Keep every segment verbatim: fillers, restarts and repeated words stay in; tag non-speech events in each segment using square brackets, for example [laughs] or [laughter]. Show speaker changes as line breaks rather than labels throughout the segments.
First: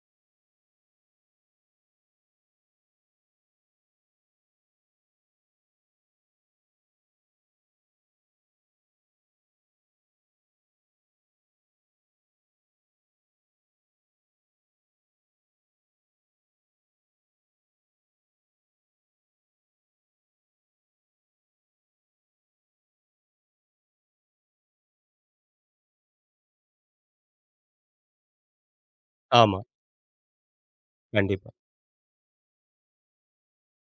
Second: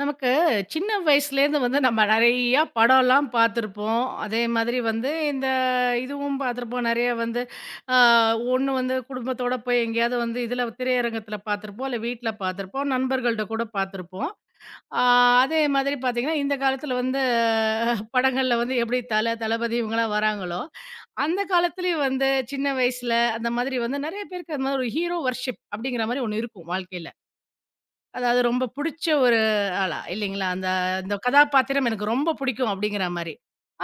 நமக்கு சின்ன வயசுலேருந்து வந்து நம்ம நிறையா படம்லாம் பார்த்துருப்போம். அதே மாதிரி வந்து இந்த இதுவும் பார்த்துருப்போம். நிறைய வந்து ஆ ஒண்ணு வந்து குடும்பத்தோட போய் எங்கேயாவது வந்து இதில திரையரங்கத்தில பார்த்துருப்போம். இல்ல வீட்ல பார்த்துருப்போம். நண்பர்கள்ட்ட கூட பார்த்துருப்போம். ஆ அதே மாதிரி பார்த்தீங்கன்னா, இந்த காலத்தில வந்து படங்கள்ல வந்து எப்படி தல, தளபதி இவங்கலாம் வராங்களோ, அந்த காலத்திலேயும் வந்து சின்ன வயசுல அந்த மாதிரி வந்து நிறைய பேருக்கு அந்த மாதிரி ஒரு ஹீரோ வர்ஷிப் அப்படிங்கிற மாதிரி ஒண்ணு இருக்கும் வாழ்க்கையில. அதாவது ரொம்ப புடிச்ச ஒரு
ஆமா.
ஆளா? இல்லைங்களா? அந்த அந்த
கண்டிப்பா.
கதாபாத்திரம் எனக்கு ரொம்ப பிடிக்கும் அப்படிங்கிற மாரி.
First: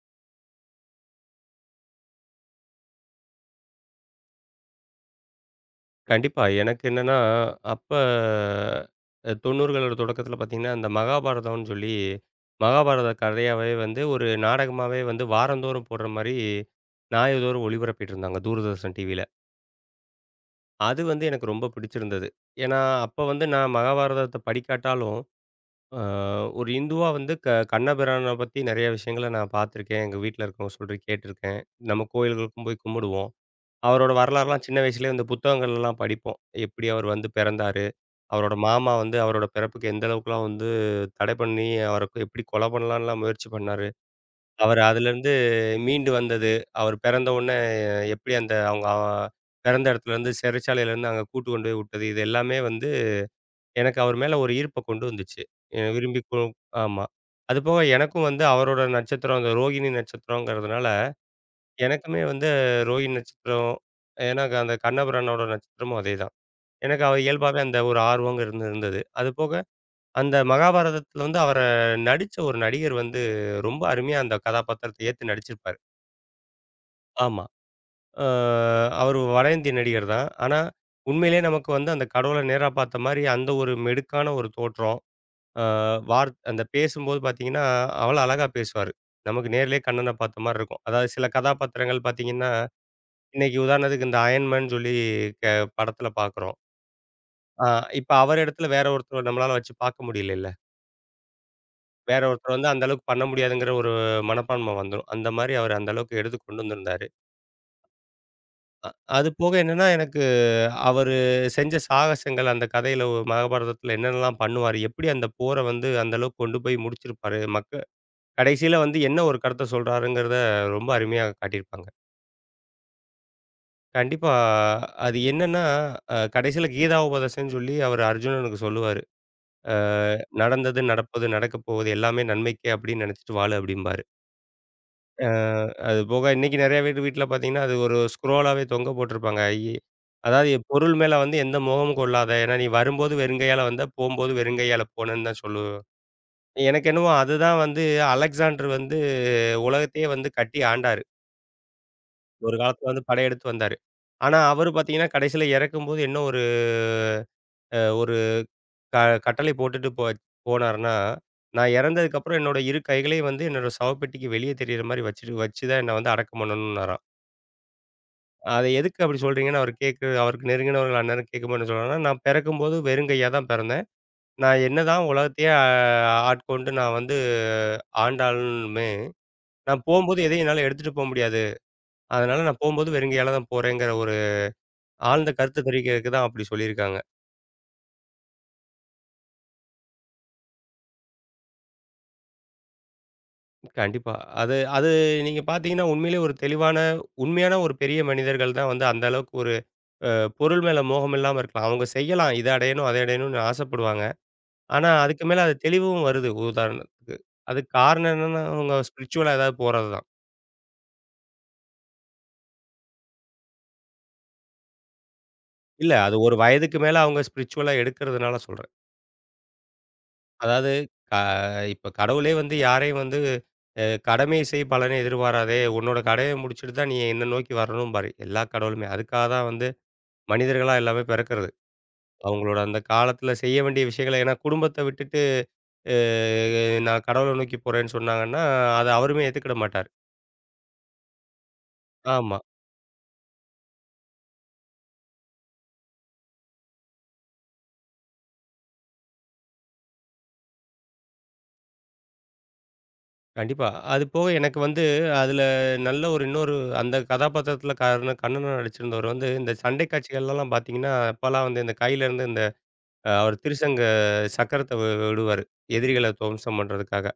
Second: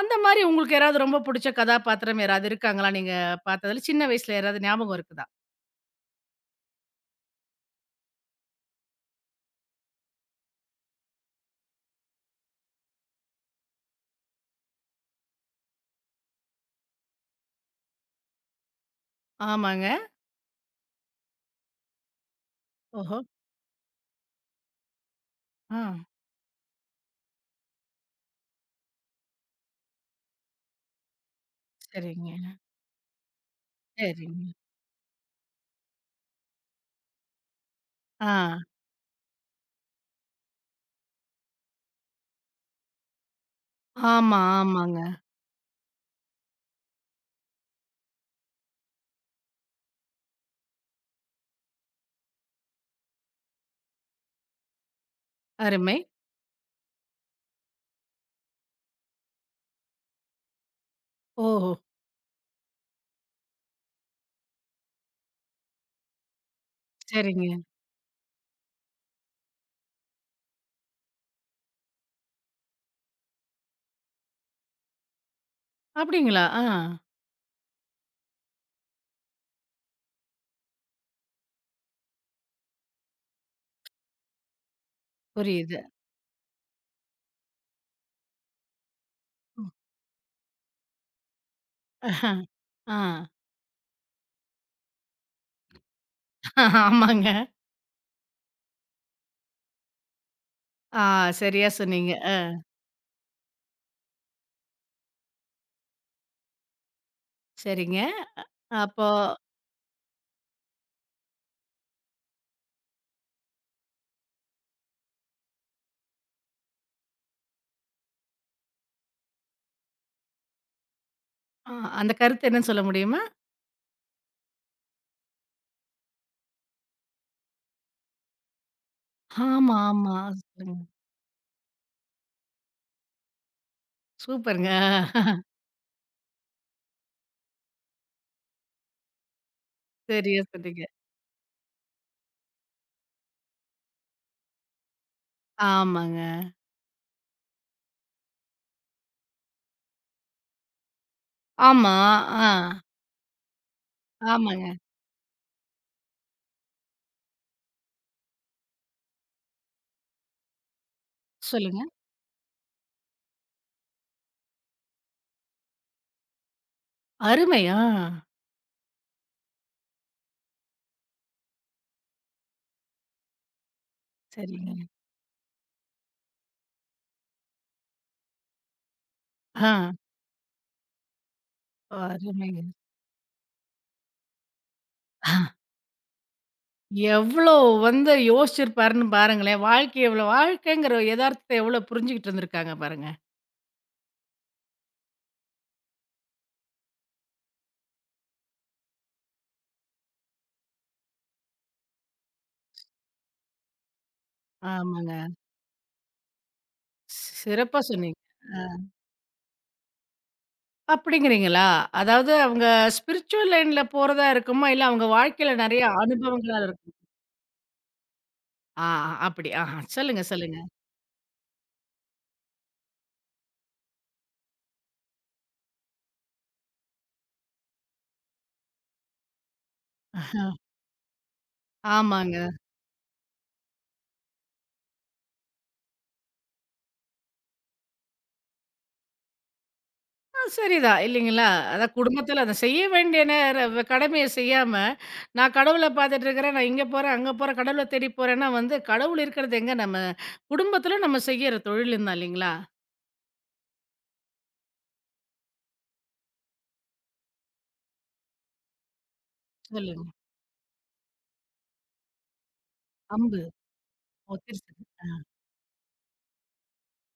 அந்த மாரி உங்களுக்கு யாராவது ரொம்ப புடிச்ச கதாபாத்திரம் யாராவது இருக்காங்களா? நீங்க பார்த்ததுல சின்ன வயசுல யாராவது ஞாபகம் இருக்குதா?
கண்டிப்பா. எனக்கு என்னன்னா, அப்ப அ தொண்ணூறுகளோட தொடக்கத்தில பார்த்தீங்கன்னா, அந்த மகாபாரதம்னு சொல்லி மகாபாரத கதையாவே வந்து ஒரு நாடகமாவே வந்து வாரந்தோறும் போடுற மாரி, ஞாயிறுதோறும் ஒளிபரப்பிட்டு இருந்தாங்க தூர்தர்ஷன் டிவியில.
ஆமாங்க.
அது வந்து எனக்கு ரொம்ப பிடிச்சிருந்தது. ஏன்னா,
ஓஹோ!
அப்ப வந்து நான் மகாபாரதத்த படிக்காட்டாலும்,
ஆ.
அ ஒரு இந்துவா வந்து க கண்ணபிரான பத்தி நெறைய விஷயங்கள நான் பார்த்துருக்கேன். எங்க வீட்ல இருக்கவங்க சொல்லி கேட்டிருக்கேன். நம்ம
சரிங்க,
கோயில்களுக்கும் போய் கும்பிடுவோம். அவரோட
சரிங்க.
வரலாறுலாம் சின்ன வயசுலயே இந்த புத்தகங்கள்லாம் படிப்போம். எப்படி அவர் வந்து பிறந்தாரு?
ஆ.
அவரோட மாமா வந்து அவரோட பிறப்புக்கு எந்த அளவுக்குலாம் வந்து தடை பண்ணி, அவருக்கு எப்படி கொலை பண்ணலான்லாம் முயற்சி பண்ணாரு.
ஆமா,
அவர்
ஆமாங்க.
அதுலேருந்து மீண்டு வந்தது. அவர் பிறந்த உடனே எப்படி அந்த அவங்க அ பிறந்த இடத்துலேருந்து சிறைச்சாலையிலேருந்து அங்க கூட்டு கொண்டு போய் விட்டது. இது எல்லாமே வந்து எனக்கு அவர் மேல ஒரு ஈர்ப்ப கொண்டு வந்துச்சு. அ
அருமை.
விரும்பி கு ஆமா. அதுபோக எனக்கும் வந்து அவரோட நட்சத்திரம் அந்த ரோகிணி நட்சத்திரங்கிறதுனால
ஓஹோ!
எனக்குமே வந்து ரோஹிணி நட்சத்திரம், ஏன்னா அந்த கண்ணபுரானோட நட்சத்திரமும் அதேதான். எனக்கு அவ
சரிங்க.
இயல்பாவே அந்த ஒரு ஆர்வம் இருந்து இருந்தது. அது போக அந்த மகாபாரதத்துல வந்து அவர நடிச்ச ஒரு நடிகர் வந்து ரொம்ப அருமையா அந்த கதாபாத்திரத்த ஏத்து நடிச்சிருப்பாரு.
அப்படிங்களா? ஆ.
ஆமா. அ அவரு வட இந்திய நடிகர் தான். ஆனா, உண்மையிலேயே நமக்கு வந்து அந்த கடவுள நேரா பார்த்த மாரி அந்த ஒரு மெடுக்கான ஒரு தோற்றம். அ
புரியுது.
வார் அந்த பேசும்போது பார்த்தீங்கன்னா, அவ்வளோ அழகா பேசுவாரு. நமக்கு நேர்லயே கண்ணன பார்த்த மாரி இருக்கும். அதாவது சில கதாபாத்திரங்கள் பார்த்தீங்கன்னா
ஆ.
இன்னைக்கு உதாரணத்துக்கு இந்த அயன் மேன் சொல்லி க படத்துல பார்க்குறோம்.
ஆமாங்க.
ஆ இப்ப அவர் இடத்துல வேற ஒருத்தர நம்மளால வச்சு பார்க்க முடியலல்ல.
ஆ சரியா சொன்னீங்க.
வேற
அ
ஒருத்தர் வந்து அந்த அளவுக்கு பண்ண முடியாதுங்கிற ஒரு மனப்பான்மை வந்துரும். அந்த மாரி அவர் அந்த அளவுக்கு எடுத்து கொண்டு வந்திருந்தாரு.
சரிங்க. அப்போ
அது போக என்னன்னா எனக்கு அவரு செஞ்ச சாகசங்கள் அந்த கதையில ஒ மகாபாரதத்துல என்னென்னலாம் பண்ணுவாரு? எப்படி அந்த போர வந்து அந்த அளவுக்கு கொண்டு போய் முடிச்சிருப்பாரு? மக்க கடைசியில வந்து என்ன ஒரு கருத்த சொல்றாருங்கிறத ரொம்ப அருமையா
அ
காட்டியிருப்பாங்க.
அந்த கருத்து என்னன்னு சொல்ல முடியுமா?
கண்டிப்பா. அது என்னன்னா, அ கடைசியில கீதா உபதேசம்ன்னு சொல்லி அவரு அர்ஜுனனுக்கு சொல்லுவாரு. அ
ஆமா, ஆமா. சொல்லுங்க.
நடந்தது, நடப்பது, நடக்கப் போவது எல்லாமே நன்மைக்கே அப்படின்னு நினைச்சிட்டு வாழு அப்படிம்பாரு.
சூப்பருங்க.
அ அது போக இன்னைக்கு நிறைய பேர் வீட்ல பார்த்தீங்கன்னா, அது ஒரு ஸ்க்ரோலாவே தொங்க போட்டிருப்பாங்க. இ
சரியா
அதாவது என்
சொன்னீங்க.
பொருள் மேல வந்து எந்த மோகமும் கொள்ளாத. ஏன்னா நீ வரும்போது வெறுங்கையால வந்த, போம்போது வெறுங்கையால போனன்னு தான் சொல்லுவேன்.
ஆமாங்க.
எனக்கு என்னவோ அதுதான் வந்து அலெக்சாண்டர் வந்து உலகத்தையே வந்து கட்டி ஆண்டாரு.
ஆமா. ஆ.
ஒரு காலத்துல வந்து படையெடுத்து வந்தாரு. ஆனா அவரு
ஆமாங்க.
பார்த்தீங்கன்னா, கடைசியில இறக்கும்போது என்ன ஒரு அ ஒரு க கட்டளை போட்டுட்டு போ போனாருன்னா, நான்
சொல்லுங்க.
இறந்ததுக்கப்புறம் என்னோட இரு கைகளையும் வந்து என்னோட சவப்பெட்டிக்கு வெளியே தெரியிற மாரி வச்சுட்டு வச்சு தான் என்ன வந்து அடக்கம் பண்ணணும்னாராம்.
அருமை. ஆ.
அத எதுக்கு அப்படி சொல்றீங்கன்னு அவரு கேட்க அவருக்கு நெருங்கினவர்கள் அந்நேரம் கேட்கும்போது என்ன சொல்றாருன்னா, நான் பிறக்கும்போது வெறும் கையா தான் பிறந்தேன். நான்
சரிங்க.
என்னதான் உலகத்தையே ஆ ஆட்கொண்டு நான் வந்து ஆண்டாலுமே,
ஆ.
நான் போம்போது எதையும் என்னால எடுத்துட்டு போ முடியாது. அதனால
அருமைங்க.
நான் போம்போது வெறுங்கையால தான் போறேங்கிற ஒரு ஆழ்ந்த கருத்து தெரிவிக்கிறதுக்கு தான் அப்படி சொல்லியிருக்காங்க.
எவ்ளோ வந்து யோசிச்சிருப்பாருன்னு பாருங்களேன். வாழ்க்கை எவ்ளோ வாழ்க்கைங்கிற எதார்த்தத்த எவ்ளோ புரிஞ்சுகிட்டு இருந்திருக்காங்க பாருங்க.
கண்டிப்பா. அது அது நீங்க பார்த்தீங்கன்னா, உண்மையிலேயே ஒரு தெளிவான, உண்மையான ஒரு பெரிய மனிதர்கள் தான் வந்து அந்த அளவுக்கு ஒரு அ பொருள் மேல மோகம் இல்லாம இருக்கலாம். அவங்க செய்யலாம். இத அடையணும், அதை அடையணும்னு ஆசைப்படுவாங்க. ஆனா, அதுக்கு
ஆமாங்க.
மேல அது தெளிவும் வருது உதாரணத்துக்கு. அதுக்கு
சிறப்பா
காரணம்
சொன்னீங்க.
என்னன்னா,
ஆ.
அவங்க ஸ்பிரிச்சுவலா ஏதாவது போறது தான்.
அப்படிங்கிறீங்களா? அதாவது அவங்க ஸ்பிரிச்சுவல் லைன்ல போறதா இருக்குமா? இல்ல அவங்க வாழ்க்கையில நெறைய
இல்ல அது ஒரு
அனுபவங்களா
வயதுக்கு
இருக்கும்.
மேல அவங்க ஸ்பிரிச்சுவலா எடுக்கிறதுனால சொல்றேன்.
ஆ, அப்படி. ஆஹா. சொல்லுங்க, சொல்லுங்க.
அதாவது க இப்ப கடவுளே வந்து யாரையும் வந்து அ கடமையை செய் பலனை எதிர்பாராதே. உன்னோட கடமைய முடிச்சுட்டு தான் நீ என்ன நோக்கி வரணும்பாரு. எல்லா கடவுளுமே. அதுக்காக தான் வந்து மனிதர்களா எல்லாமே பிறக்கிறது.
ஆமாங்க.
அவங்களோட அந்த காலத்துல செய்ய வேண்டிய விஷயங்கள ஏன்னா குடும்பத்த விட்டுட்டு, அ நான் கடவுள நோக்கி போறேன்னு சொன்னாங்கன்னா, அத அவருமே ஏத்துக்கிட மாட்டாரு.
சரிதான். இல்லைங்களா? அதான்
ஆமா.
குடும்பத்தில அத செய்ய வேண்டிய நேர கடமைய செய்யாம, நான் கடவுள பார்த்துட்டு இருக்கிறேன், நான் இங்க போறேன், அங்க போறேன், கடவுள தேடி போறேன்னா வந்து கடவுள் இருக்கிறது எங்க? நம்ம குடும்பத்தில நம்ம செய்யற தொழிலும் தான் இல்லைங்களா?
கண்டிப்பா. அது போக எனக்கு வந்து அதுல நல்ல ஒரு இன்னொரு அந்த கதாபாத்திரத்துல கர்ண கண்ணனா நடிச்சிருந்தவர் வந்து, இந்த சண்டை
சொல்லுங்க.
காட்சிகள்லலாம் பார்த்தீங்கன்னா, அப்பலாம் வந்து இந்த கையில இருந்து இந்த அ அவர்
அம்பு.
திருசங்க
ஓ!
சக்கரத்த வி
திருச்செந்தூர். ஆ.
விடுவாரு. எதிரிகள துவம்சம் பண்றதுக்காக.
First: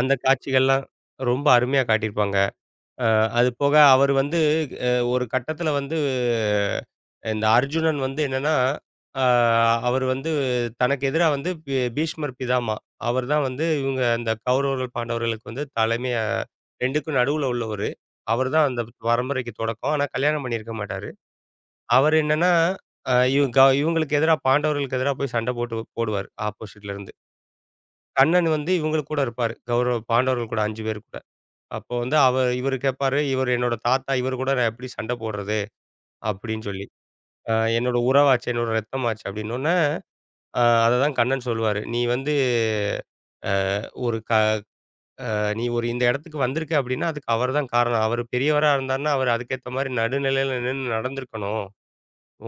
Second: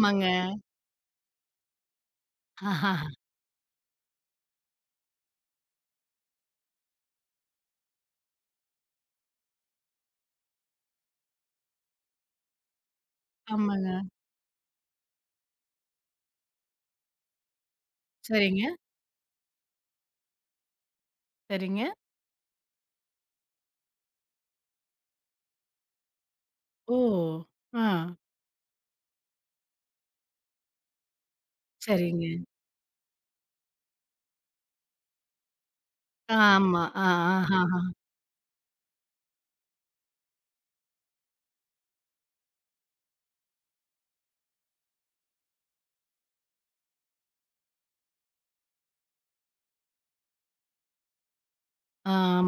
அந்த காட்சிகள்லாம் ரொம்ப அருமையா காட்டியிருப்பாங்க.
ஆஹா,
அ அது போக அவர் வந்து அ ஒரு கட்டத்தில வந்து இந்த அர்ஜுனன் வந்து என்னன்னா, அ அவர் வந்து தனக்கு எதிரா வந்து பீ பீஷ்மர் பிதாமா. அவர் தான் வந்து
ஆமாங்க.
இவங்க அந்த கௌரவர்கள், பாண்டவர்களுக்கு வந்து தலைமையா ரெண்டுக்கும் நடுவுல உள்ளவரு. அவர்
சரிங்க,
தான் அந்த பரம்பரைக்கு தொடக்கம். ஆனா கல்யாணம் பண்ணியிருக்க மாட்டாரு.
சரிங்க.
அவர் என்னன்னா, அ இவ் க இவங்களுக்கு எதிரா பாண்டவர்களுக்கு எதிரா போய் சண்டை போட்டு போடுவாரு ஆப்போசிட்ல
ஓ!
இருந்து.
ஆ.
கண்ணன் வந்து இவங்க கூட இருப்பாரு. கௌரவ பாண்டவர்கள் கூட ஐந்து பேர் கூட. அப்போ வந்து
சரிங்க.
அவர் இவரு கேட்பாரு, இவரு என்னோட தாத்தா, இவரு கூட நான் எப்படி சண்டை போடுறது? அப்படின்னு
ஆமா.
சொல்லி.
ஆ, ஆ,
அ
ஆ, ஆ.
என்னோட உறவாச்சே, என்னோட ரத்தமாச்சே அப்படின்னோன்னே, அ அத தான் கண்ணன் சொல்லுவாரு. நீ வந்து ஒரு க நீ ஒரு இந்த இடத்துக்கு வந்திருக்க அப்படின்னா, அதுக்கு அவர் தான் காரணம். அவரு பெரியவரா இருந்தாருன்னா, அவரு அதுக்கேத்த மாரி நடுநிலையில நின்னு நடந்துருக்கணும்.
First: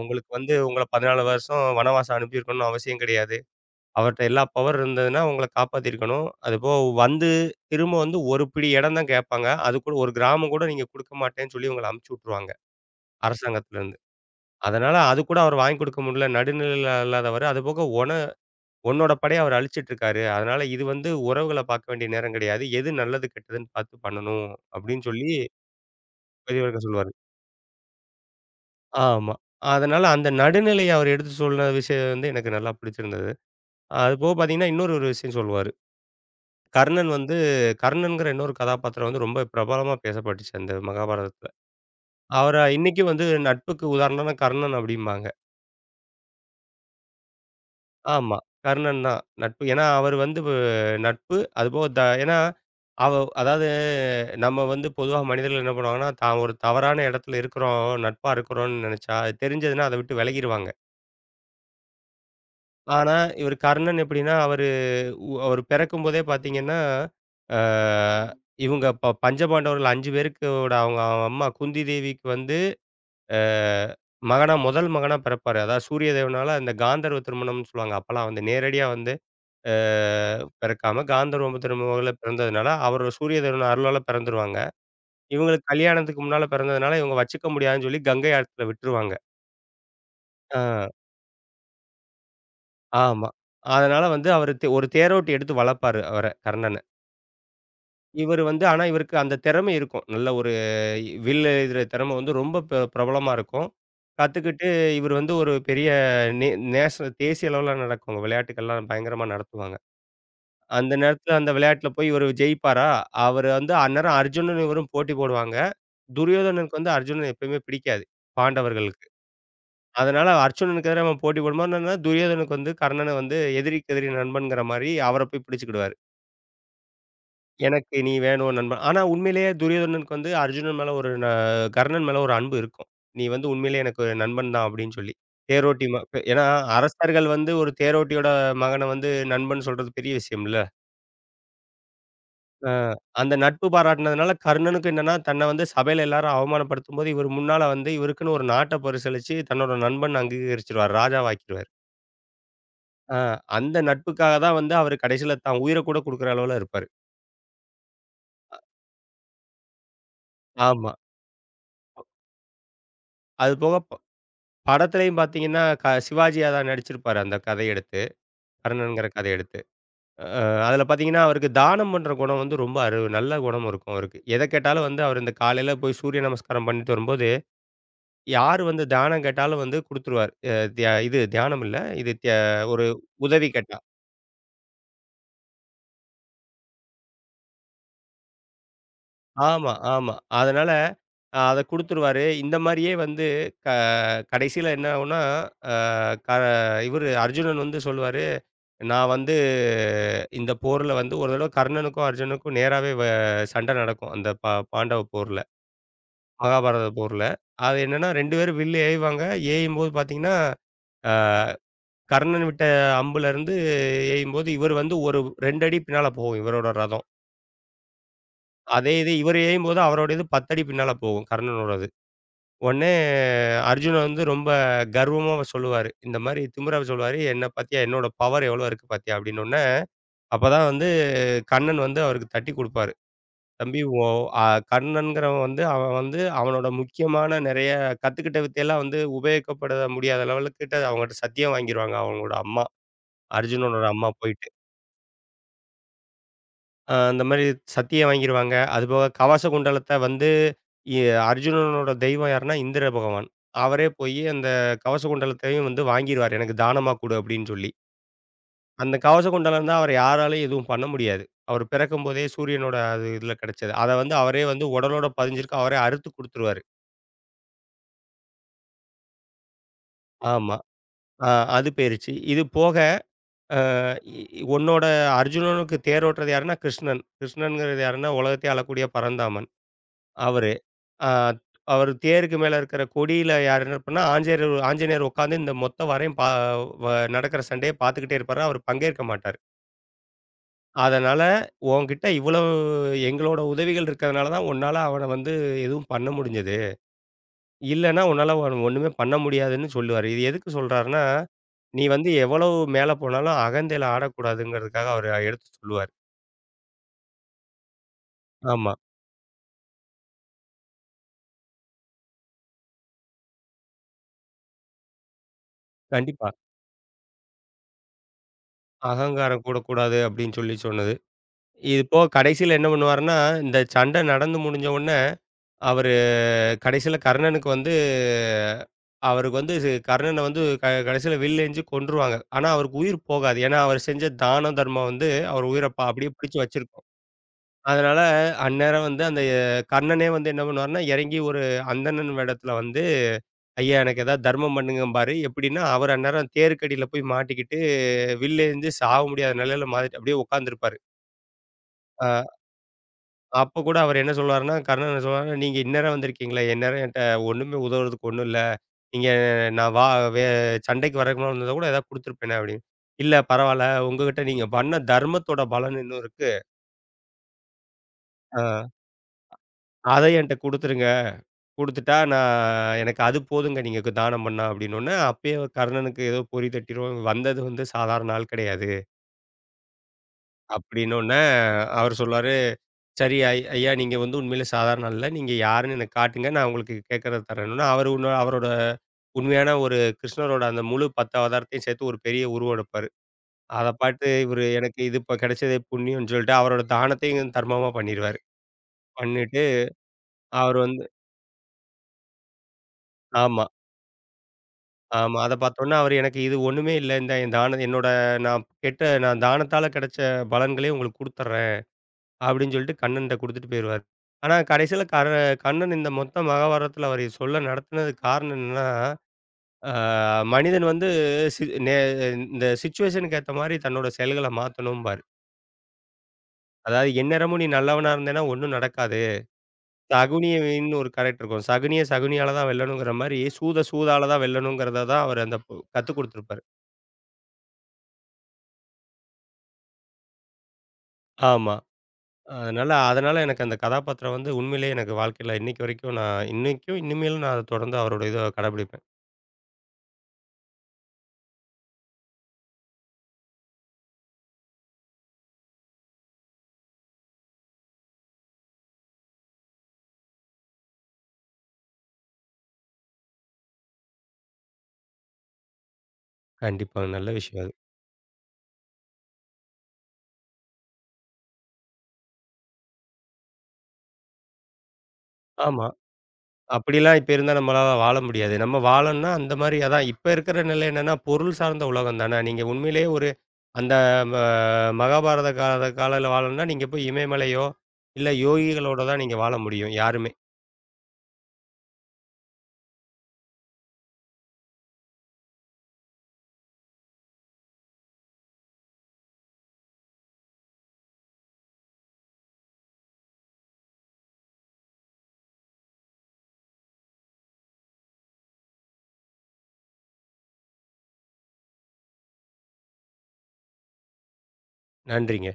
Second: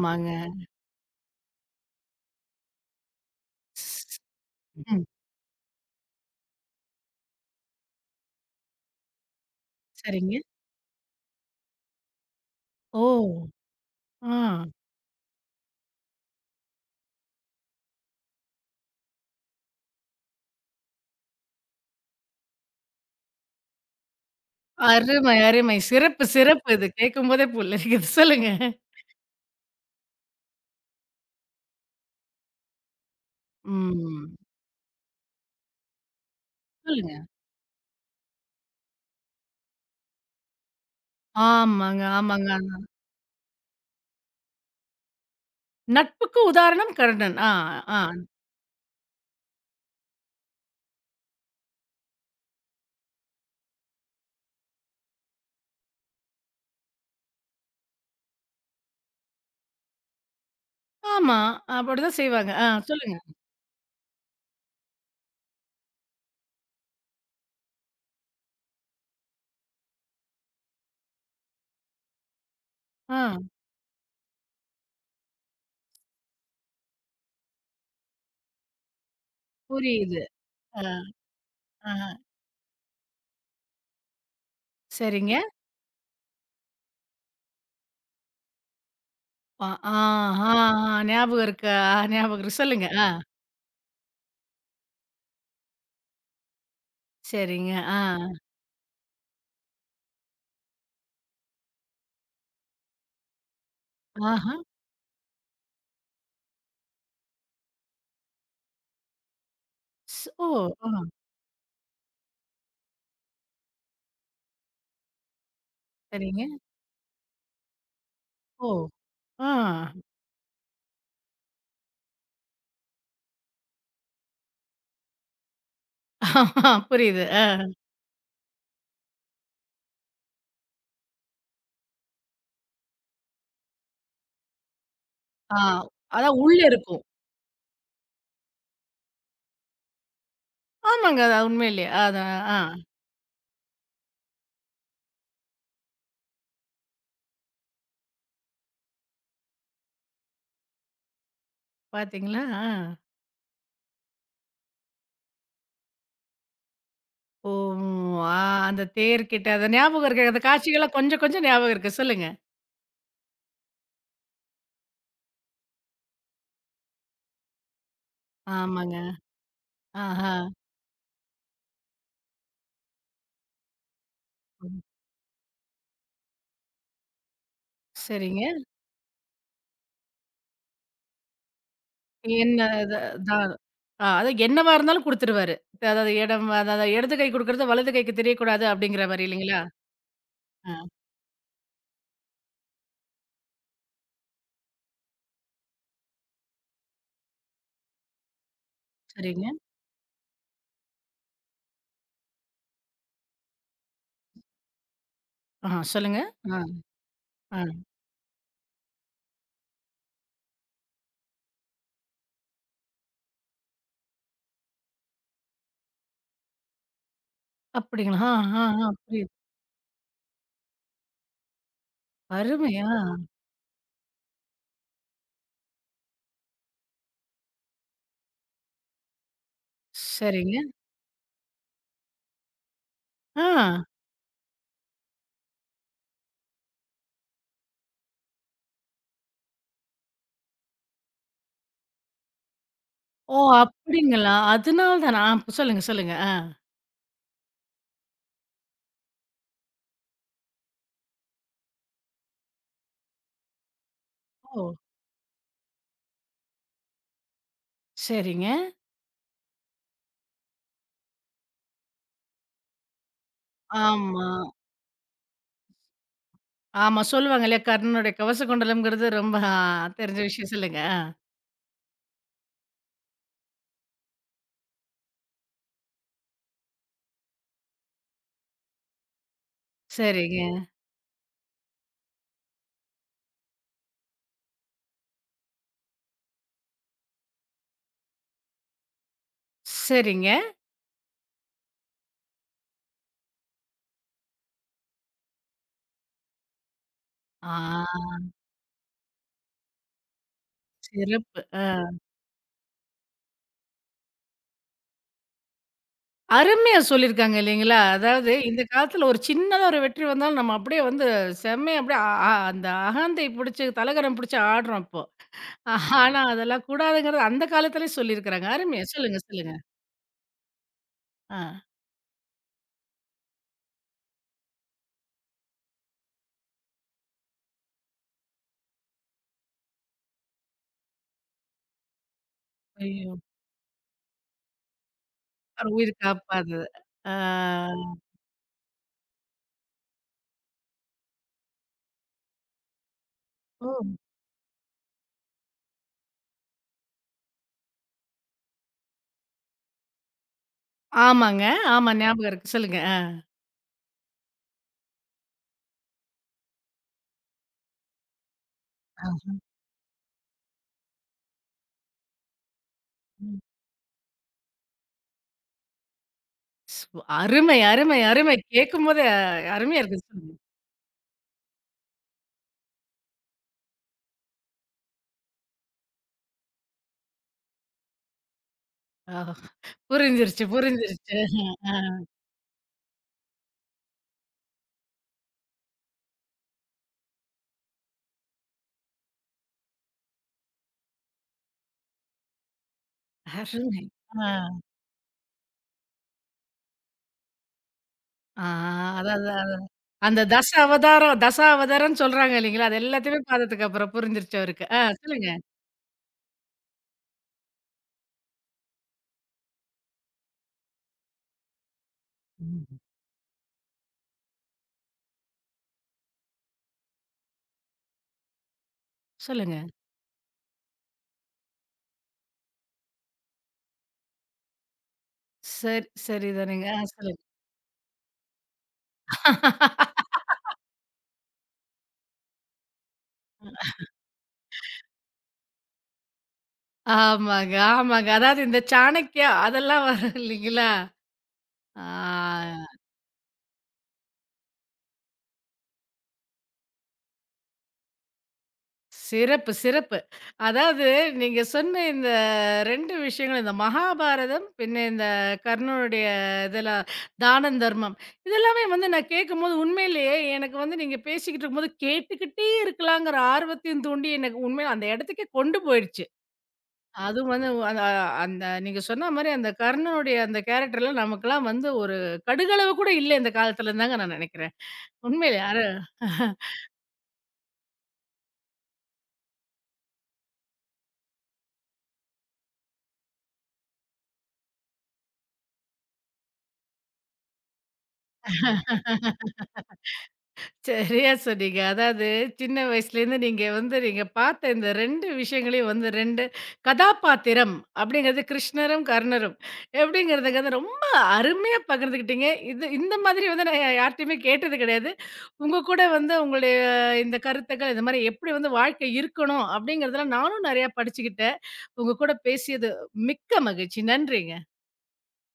உங்களுக்கு வந்து உங்கள பதினான்கு வருஷம் வனவாசம் அனுப்பியிருக்கணும்னு அவசியம் கிடையாது.
ஸ்
அவர்ட்ட எல்லா பவர்
ம்.
இருந்ததுன்னா, உங்கள காப்பாத்தியிருக்கணும். அதுபோக வந்து திரும்ப வந்து ஒரு பிடி இடம் தான் கேட்பாங்க. அது கூட ஒரு
சரிங்க.
கிராமம் கூட நீங்க குடுக்க மாட்டேன்னு சொல்லி உங்கள அனுப்பிச்சு விட்டுருவாங்க,
ஓ!
அரசாங்கத்திலருந்து.
ஆ.
அதனால அது கூட அவரு வாங்கி குடுக்க முடியல. நடுநிலையில இல்லாதவரு. அதுபோக ஒன உன்னோட படைய அவரு அழிச்சிட்டு இருக்காரு. அதனால இது வந்து உறவுகள பார்க்க வேண்டிய நேரம் கிடையாது. எது நல்லது கெட்டதுன்னு பார்த்து பண்ணணும் அப்படின்னு சொல்லி
அருமை, அருமை. சிறப்பு, சிறப்பு.
பெரியவர்கள்
இது
சொல்லுவாரு.
கேட்கும்போதே புல்லரிக்குது. சொல்லுங்க.
ஆமா. அதனால அந்த நடுநிலைய அவர் எடுத்து சொன்ன விஷயம் வந்து எனக்கு நல்லா பிடிச்சிருந்தது. அது போக
ம்.
பார்த்தீங்கன்னா, இன்னொரு ஒரு விஷயம் சொல்லுவாரு. கர்ணன்
சொல்லுங்க.
வந்து கர்ணன்ங்கிற இன்னொரு கதாபாத்திரம் வந்து ரொம்ப பிரபலமா பேசப்பட்டுச்சு அந்த மகாபாரதத்துல.
ஆமாங்க, ஆமாங்க.
அவர இன்னைக்கும் வந்து நட்புக்கு உதாரணம்னா கர்ணன் அப்படிம்பாங்க.
நட்புக்கு உதாரணம் கர்ணன். ஆ, ஆ.
ஆமா. கர்ணன் தான். நட்பு. ஏன்னா, அவரு வந்து வ நட்பு. அதுபோக த ஏன்னா, அவ அதாவது நம்ம வந்து பொதுவா மனிதர்கள் என்ன பண்ணுவாங்கன்னா, தான் ஒரு தவறான இடத்துல இருக்கிறோம், நட்பா இருக்கிறோம்ன்னு நெனைச்சா, அது தெரிஞ்சதுன்னா அத விட்டு விலகிருவாங்க.
ஆமா. அப்படிதான் செய்வாங்க. ஆ,
ஆனா,
சொல்லுங்க.
இவரு கர்ணன் எப்படின்னா, அவரு உ அவரு பிறக்கும்போதே பார்த்தீங்கன்னா, அ இவங்க ப பஞ்சபாண்டவர்கள் ஐந்து பேருக்கோட அவங்க அவங்க அம்மா குந்தி தேவிக்கு வந்து,
ஆ,
அ மகனா முதல் மகனா பிறப்பாரு. அதாவது சூரிய தேவனால அந்த காந்தர்வ திருமணம்னு சொல்லுவாங்க. அப்பலாம் வந்து நேரடியா வந்து அ
புரியுது. ஆ,
பிறக்காம, காந்தர்வ
ஆ.
திருமகள பிறந்ததுனால, அவரோட சூரிய தேவன் அருளால பிறந்துருவாங்க.
சரிங்க.
இவங்களுக்கு கல்யாணத்துக்கு முன்னால பிறந்ததுனால, இவங்க வச்சுக்க முடியாதுன்னு சொல்லி கங்கை ஆத்துல விட்டுருவாங்க.
அ, ஆ, ஆ,
ஆ,
ஆ. ஞாபகம் இருக்கு. ஆ, ஞாபகம் இருக்கு. சொல்லுங்க. ஆ,
ஆமா. அதனால வந்து அவரு தே ஒரு தேரோட்டி எடுத்து வளர்ப்பாரு அவர, கர்ணன.
சரிங்க. ஆ,
இவரு வந்து ஆனா இவருக்கு அந்த திறமை இருக்கும். நல்ல ஒரு வில் எழுதுற திறமை வந்து ரொம்ப ப பிரபலமா இருக்கும்.
ஆஹா.
கத்துக்கிட்டு இவரு வந்து ஒரு பெரிய நே நேச தேசிய அளவுல நடக்கும். விளையாட்டுக்கள்லாம் பயங்கரமா நடத்துவாங்க.
ஸ் ஓ! ஆ,
அந்த நேரத்துல அந்த விளையாட்டுல போய் இவரு ஜெயிப்பாரா? அவரு வந்து அந்நேரம் அர்ஜுனனும் இவரும் போட்டி போடுவாங்க.
சரிங்க.
துரியோதனனுக்கு வந்து அர்ஜுனன எப்பயுமே பிடிக்காது,
ஓ!
பாண்டவர்களுக்கு.
ஆ.
அதனால அர்ஜுனனுக்கு எதிரா அவன் போட்டி போடும்போது என்னன்னா, துரியோதனனுக்கு வந்து கர்ணன வந்து எதிரிக்கு எதிரி நண்பன்ங்கிற மாரி அவர போய் பிடிச்சுக்கிடுவாரு.
ஆ, புரியுது. அ,
எனக்கு நீ வேணும் நண்பன். ஆனா உண்மையிலேயே துரியோதனனுக்கு வந்து அர்ஜுனன் மேல ஒரு ந கர்ணன் மேல ஒரு அன்பு இருக்கும். நீ வந்து உண்மையிலேயே எனக்கு ஒரு நண்பன் தான் அப்படின்னு சொல்லி.
ஆ.
தேரோட்டி ம
அதான்
ஏன்னா
உள்ள இருக்கும்.
அரசர்கள் வந்து ஒரு தேரோட்டியோட மகன வந்து நண்பன் சொல்றது பெரிய விஷயம் இல்ல.
ஆமாங்க. அது உண்மையிலேயே. அதான். ஆ.
அ அந்த நட்பு பாராட்டுனதுனால கர்ணனுக்கு என்னன்னா, தன்ன வந்து சபையில எல்லாரும் அவமானப்படுத்தும்போது, இவர் முன்னால வந்து இவருக்குன்னு ஒரு நாட்ட பரிசளிச்சு, தன்னோட நண்பன் அங்கீகரிச்சுருவாரு. ராஜாவாக்கிருவாரு.
பார்த்தீங்களா? ஆ.
ஆ அந்த நட்புக்காக தான் வந்து அவரு கடைசியில தான் உயிர கூட குடுக்குற அளவுல இருப்பாரு.
ஓ! ஆ அந்த தேர்கிட்ட அந்த ஞாபகம் இருக்கு. அந்த
ஆமா.
காட்சிகள்லாம் கொஞ்சம் கொஞ்சம் ஞாபகம் இருக்கு. சொல்லுங்க.
அது போக ப படத்திலயும் பார்த்தீங்கன்னா, க சிவாஜியா தான் நடிச்சிருப்பாரு அந்த கதைய எடுத்து.
ஆமாங்க.
கர்ணன்கிற கதைய எடுத்து.
ஆஹா.
அ அதில பார்த்தீங்கன்னா, அவருக்கு தானம் பண்ற குணம் வந்து ரொம்ப அரு நல்ல குணம் இருக்கும் அவருக்கு. எத
ம்.
கேட்டாலும் வந்து அவரு இந்த காலையில போய் சூரிய நமஸ்காரம் பண்ணிட்டு வரும்போது
சரிங்க.
யாரு வந்து தானம் கேட்டாலும் வந்து குடுத்துருவாரு. அ தியா இது தியானம் இல்ல. இது தியா
என்ன
ஒரு
இது
உதவி
தான்
கேட்டா.
ஆ அதான் என்னவா இருந்தாலும் குடுத்துருவாரு. அதாவது இடம் அதாவது இடது கை குடுக்குறது வலது கைக்கு தெரியக்கூடாது அப்படிங்கிற மாரி இல்லைங்களா?
ஆமா, ஆமா. அதனால
ஆ
அத குடுத்துருவாரு. இந்த மாரியே வந்து க கடைசியில என்ன ஆகும்னா, அ க இவரு அர்ஜுனன் வந்து சொல்லுவாரு, "நான் வந்து
சரிங்க.
இந்த போர்ல வந்து ஒரு தடவ கர்ணனுக்கும், அர்ஜுனனுக்கும் நேராவே வ சண்ட நடக்கும். அந்த பா பாண்டவ போர்ல.
ஆ சொல்லுங்க. ஆ
மகாபாரத போர்ல.
ஆ
அது என்னன்னா ரெண்டு பேரும் வில்லு ஏயுவாங்க. ஏயும்போது பார்த்தீங்கன்னா, அ கர்ணன் விட்ட அம்புல இருந்து எய்யும்போது, இவர் வந்து ஒரு ரெண்டு அடி பின்னால போகும் இவரோட ரதம்.
அப்படிங்களா? ஆ ஆ ஆ
அதே இது
புரியுது.
இவர் எய்யும்போது அவரோட இது பத்து அடி பின்னால போகும் கர்ணனோடது.
அருமையா!
உடனே அர்ஜுனன் வந்து ரொம்ப கர்வமா சொல்லுவாரு. இந்த மாரி திமிரா சொல்லுவாரு, "என்ன பாத்தியா? என்னோட பவர் எவ்வளோ இருக்கு பாத்தியா?" அப்படின்னோனே,
சரிங்க.
அப்பதான் வந்து கண்ணன் வந்து அவருக்கு தட்டி குடுப்பாரு.
ஆ.
"தம்பி ஓ அ கர்ணன்கிறவன் வந்து அவன் வந்து அவனோட முக்கியமான நெறைய கத்துக்கிட்ட வித்தையெல்லாம் வந்து உபயோகிக்கப்பட முடியாத லெவலுக்கிட்ட அவங்கட்ட சத்தியம் வாங்கிருவாங்க." அவங்களோட அம்மா,
ஓ!
அர்ஜுனனோட அம்மா
அப்படிங்களா?
போயிட்டு.
அதனால தானா? ஆ சொல்லுங்க, சொல்லுங்க. ஆ.
அ அந்த மாரி சத்திய வாங்கிருவாங்க. அதுபோக கவச குண்டலத்த வந்து எ அர்ஜுனனோட தெய்வம் யாருன்னா இந்திர பகவான். அவரே போயி அந்த
ஓ!
கவச குண்டலத்தையும் வந்து வாங்கிருவாரு. எனக்கு தானமா குடு அப்படின்னு சொல்லி.
சரிங்க.
அந்த கவச குண்டலம் தான் அவர யாராலயும் எதுவும் பண்ண முடியாது. அவர் பிறக்கும்போதே சூரியனோட அது இதுல கிடைச்சது. அத வந்து
ஆமா.
அவரே வந்து உடலோட பதிஞ்சிருக்கு. அவரே அறுத்து குடுத்துருவாரு.
ஆமா. சொல்லுவாங்க இல்லையா? "கர்ணனுடைய கவசகுண்டலம்ங்கிறது" ரொம்ப ஆ தெரிஞ்ச விஷயம்.
ஆமா.
சொல்லுங்க. ஆ.
அ அது போயிருச்சு. இது போக இ இ- உன்னோட அர்ஜுனனுக்கு தேரோட்டுறது யாருன்னா கிருஷ்ணன். கிருஷ்ணன்ங்கிறது யாருன்னா உலகத்தையே ஆளக்கூடிய பரந்தாமன்.
சரிங்க.
அவரு. அ அவரு தேருக்கு மேல இருக்கிற கொடியில யார் என்ன பண்ணா, ஆஞ்சநேயர் ஆஞ்சநேயர் உட்காந்து இந்த மொத்த வரையும் பா வ நடக்கிற சண்டைய பார்த்துக்கிட்டே இருப்பாரு. அவரு பங்கேற்க மாட்டாரு.
சரிங்க.
அதனால உன்கிட்ட இவ்வளவு எங்களோட உதவிகள் இருக்கிறதுனால தான் உன்னால அவன வந்து எதுவும் பண்ண முடிஞ்சது.
ஆ
இல்லன்னா உன்னால அவன ஒண்ணுமே பண்ண முடியாதுன்னு சொல்லுவாரு. இது எதுக்கு சொல்றாருன்னா,
சிறப்பு. அ
நீ வந்து எவ்வளவு மேல போனாலும் அகந்தையில ஆடக்கூடாதுங்கிறதுக்காக அவரு எடுத்து சொல்லுவாரு.
அருமையா சொல்லியிருக்காங்க இல்லைங்களா? அதாவது இந்த
ஆமா.
காலத்துல ஒரு சின்னதா ஒரு வெற்றி வந்தாலும், நம்ம அப்படியே வந்து செம்மையா அப்படியே அ ஆ அந்த அகந்தை புடிச்சு, தலகரம் புடிச்சு ஆடுறோம் இப்போ. ஆ, ஆனா
கண்டிப்பா.
அதெல்லாம் கூடாதுங்கிறது அந்த காலத்திலேயே சொல்லியிருக்கிறாங்க. அருமையா சொல்லுங்க,
அகங்காரம்
சொல்லுங்க.
கூடக்கூடாது அப்படின்னு சொல்லி சொன்னது.
ஆ.
இது போக கடைசியில என்ன பண்ணுவாருன்னா, இந்த சண்டை நடந்து முடிஞ்ச உடனே, அவரு கடைசியில கர்ணனுக்கு வந்து அவருக்கு வந்து இது கர்ணன வந்து க கடைசியில வில்லு ஏஞ்சு கொன்றுவாங்க. ஆனா, அவருக்கு உயிர்
ஐயோ!
போகாது. ஏன்னா, அவர் செஞ்ச தான தர்மம் வந்து அவர் உயிர
அவர்
ப
உயிர்
அப்படியே பிடிச்சு
காப்பாதது.
வச்சிருக்கும்.
ஆ.
அதனால அந்நேரம் வந்து அந்த அஹ், கர்ணனே வந்து என்ன பண்ணுவாருன்னா, இறங்கி ஒரு அந்தணன் வேடத்துல வந்து, "ஐயா
ஓ!
எனக்கு ஏதாவது தர்மம் பண்ணுங்கம்பாரு." எப்படின்னா, அவர் அந்நேரம் தேருக்கடியில போய் மாட்டிக்கிட்டு, வில்லேஞ்சு சாக முடியாத நிலையில மாட்டிட்டு அப்படியே உட்காந்துருப்பாரு.
ஆமாங்க. ஆமா
ஆ.
ஞாபகம் இருக்கு. சொல்லுங்க.
அப்ப கூட அவர் என்ன சொல்வாருன்னா, கர்ணன் என்ன சொல்வாருன்னா, "நீங்க இந்நேரம் வந்திருக்கீங்களே! இந்நேரம் என்ட்ட ஒண்ணுமே உதவுறதுக்கு ஒண்ணும் இல்ல. நீங்க
ஆ.
நான் வா வே சண்டைக்கு வர்றதுக்கு முன்னால வந்திருந்தா கூட ஏதாவது குடுத்துருப்பேனே!" அப்படின்னு. "இல்ல
ஆ.
பரவால்ல. உங்ககிட்ட நீங்க பண்ண தர்மத்தோட பலன் இன்னும் இருக்கு.
ஸ்வ் அருமை, அருமை, அருமை.
ஆ
[laughs] கேட்கும்போதே அ அருமையா இருக்கு.
அத என்ட்ட
சொல்லுங்க.
குடுத்துருங்க. குடுத்துட்டா நான் எனக்கு அது போதுங்க நீங்க கு தானம் பண்ணா." அப்படின்னோன்னே, அப்பயே கர்ணனுக்கு ஏதோ பொறி தட்டிரும். "வந்தது வந்து சாதாரண ஆள் கிடையாது."
ஆ புரிஞ்சிருச்சு,
அப்படின்னோன்னே,
புரிஞ்சிருச்சு. ஆ, ஆ.
அவர் சொல்வாரு சரி, ஐ ஐயா நீங்க வந்து உண்மையிலே சாதாரண ஆள் இல்ல. நீங்க யாருன்னு எனக்கு காட்டுங்க. நான் உங்களுக்கு கேட்கறத தரேன்னோனே, அவரு உன்ன அவரோட உண்மையான ஒரு கிருஷ்ணரோட அந்த முழு பத்து அவதாரத்தையும் சேர்த்து ஒரு பெரிய உருவம் எடுப்பாரு. அத
அருமை.
பார்த்து
ஆ,
இவரு எனக்கு இது இப்ப கிடைச்சதே புண்ணியம்னு சொல்லிட்டு அவரோட தானத்தையும் தர்மமா பண்ணிருவாரு.
ஆ அதான்,
பண்ணிட்டு
அதான். அந்த தச
அவரு வந்து
அவதாரம், தச அவதாரம்ன்னு சொல்றாங்க இல்லைங்களா? அது எல்லாத்தையுமே
ஆமா,
பார்த்ததுக்கு அப்புறம் புரிஞ்சிருச்சு அவருக்கு. ஆ
ஆமா.
சொல்லுங்க.
அத பார்த்தோன்னே அவரு எனக்கு இது ஒண்ணுமே இல்ல. இந்த என் தானம் என்னோட நான் கெட்ட நான் தானத்தால கிடைச்ச பலன்களே உங்களுக்கு குடுத்துர்றேன். அப்படின்னு
ம்.
சொல்லிட்டு கண்ணன்ட்ட குடுத்துட்டு போயிருவாரு. ஆனா கடைசியில கர கண்ணன் இந்த மொத்த மகாபாரதத்தில அவரு சொல்ல நடத்தினது காரணம் என்னன்னா,
சொல்லுங்க.
ஆ மனிதன் வந்து சி நே இந்த சிச்சுவேஷனுக்கு ஏத்த மாரி தன்னோட செயல்கள மாத்தணும்பாரு.
சரி, சரிதானுங்க. ஆ
அதாவது
சொல்லுங்க.
எந்நேரமும் நீ நல்லவனா இருந்தேன்னா ஒண்ணும் நடக்காது.
[laughs]
சகுனியின்னு ஒரு கேரக்டர் இருக்கும். சகுனிய சகுனியால தான் வெல்லணுங்கிற மாரி, சூத சூதால தான் வெல்லணுங்கிறத தான் அவரு அந்த பு கத்துக் குடுத்துருப்பாரு.
ஆமாங்க, ஆமாங்க. அதாவது இந்த சாணக்கியா அதெல்லாம் வரும் இல்லைங்களா?
ஆமா.
ஆ.
அதனால அதனால எனக்கு அந்த கதாபாத்திரம் வந்து உண்மையிலேயே எனக்கு வாழ்க்கையில இன்னைக்கு வரைக்கும் நான் இன்னைக்கும், இனிமேலும் நான் அத தொடர்ந்து அவரோட இத கடைபிடிப்பேன்.
சிறப்பு, சிறப்பு. அதாவது நீங்க சொன்ன இந்த ரெண்டு விஷயங்கள், இந்த மகாபாரதம், பின்ன இந்த கர்ணனுடைய இதெல்லாம் தானம், தர்மம். இதெல்லாமே வந்து நான் கேட்கும்போது உண்மையிலேயே எனக்கு வந்து நீங்க பேசிக்கிட்டு இருக்கும்போது கேட்டுக்கிட்டே இருக்கலாங்கிற ஆர்வத்தையும் தூண்டி, எனக்கு உண்மையில அந்த இடத்துக்கே கொண்டு போயிடுச்சு.
கண்டிப்பாங்க. நல்ல
அதுவும்
விஷயம்
வந்து
அது.
அந்த அந்த நீங்க சொன்ன மாரி அந்த கர்ணனுடைய அந்த கேரக்டர்லாம் நமக்கெல்லாம் வந்து ஒரு கடுகளவு கூட இல்ல இந்த காலத்துலன்னு தாங்க நான் நெனைக்கிறேன். உண்மையிலே
ஆமா.
யாரு
அப்படிலாம் இப்ப இருந்தா நம்மளால வாழ முடியாது. நம்ம வாழணும்னா அந்த மாரி அதான் இப்ப இருக்கிற நிலை என்னன்னா, பொருள் சார்ந்த உலகம் தானே. நீங்க உண்மையிலேயே ஒரு அந்த ம மகாபாரத கால காலையில வாழணும்னா, நீங்க போய் இமயமலையோ, இல்ல யோகிகளோட தான் நீங்க வாழ முடியும், யாருமே.
சரியா சொன்னீங்க. அதாவது சின்ன வயசுலேருந்து நீங்க வந்து நீங்க பார்த்த இந்த ரெண்டு விஷயங்களையும் வந்து ரெண்டு கதாபாத்திரம் அப்படிங்கிறது கிருஷ்ணரும், கர்ணரும் எப்படிங்கிறத வந்து ரொம்ப அருமையா பகிர்ந்துக்கிட்டீங்க. இது இந்த மாதிரி வந்து நான் யார்ட்டயுமே கேட்டது கிடையாது. உங்க கூட வந்து உங்களுடைய இந்த கருத்துக்கள், இந்த மாரி எப்படி வந்து வாழ்க்கை இருக்கணும் அப்படிங்கிறதெல்லாம் நானும் நெறையா படிச்சுக்கிட்டேன். உங்க கூட பேசியது மிக்க மகிழ்ச்சி. நன்றிங்க.
நன்றிங்க.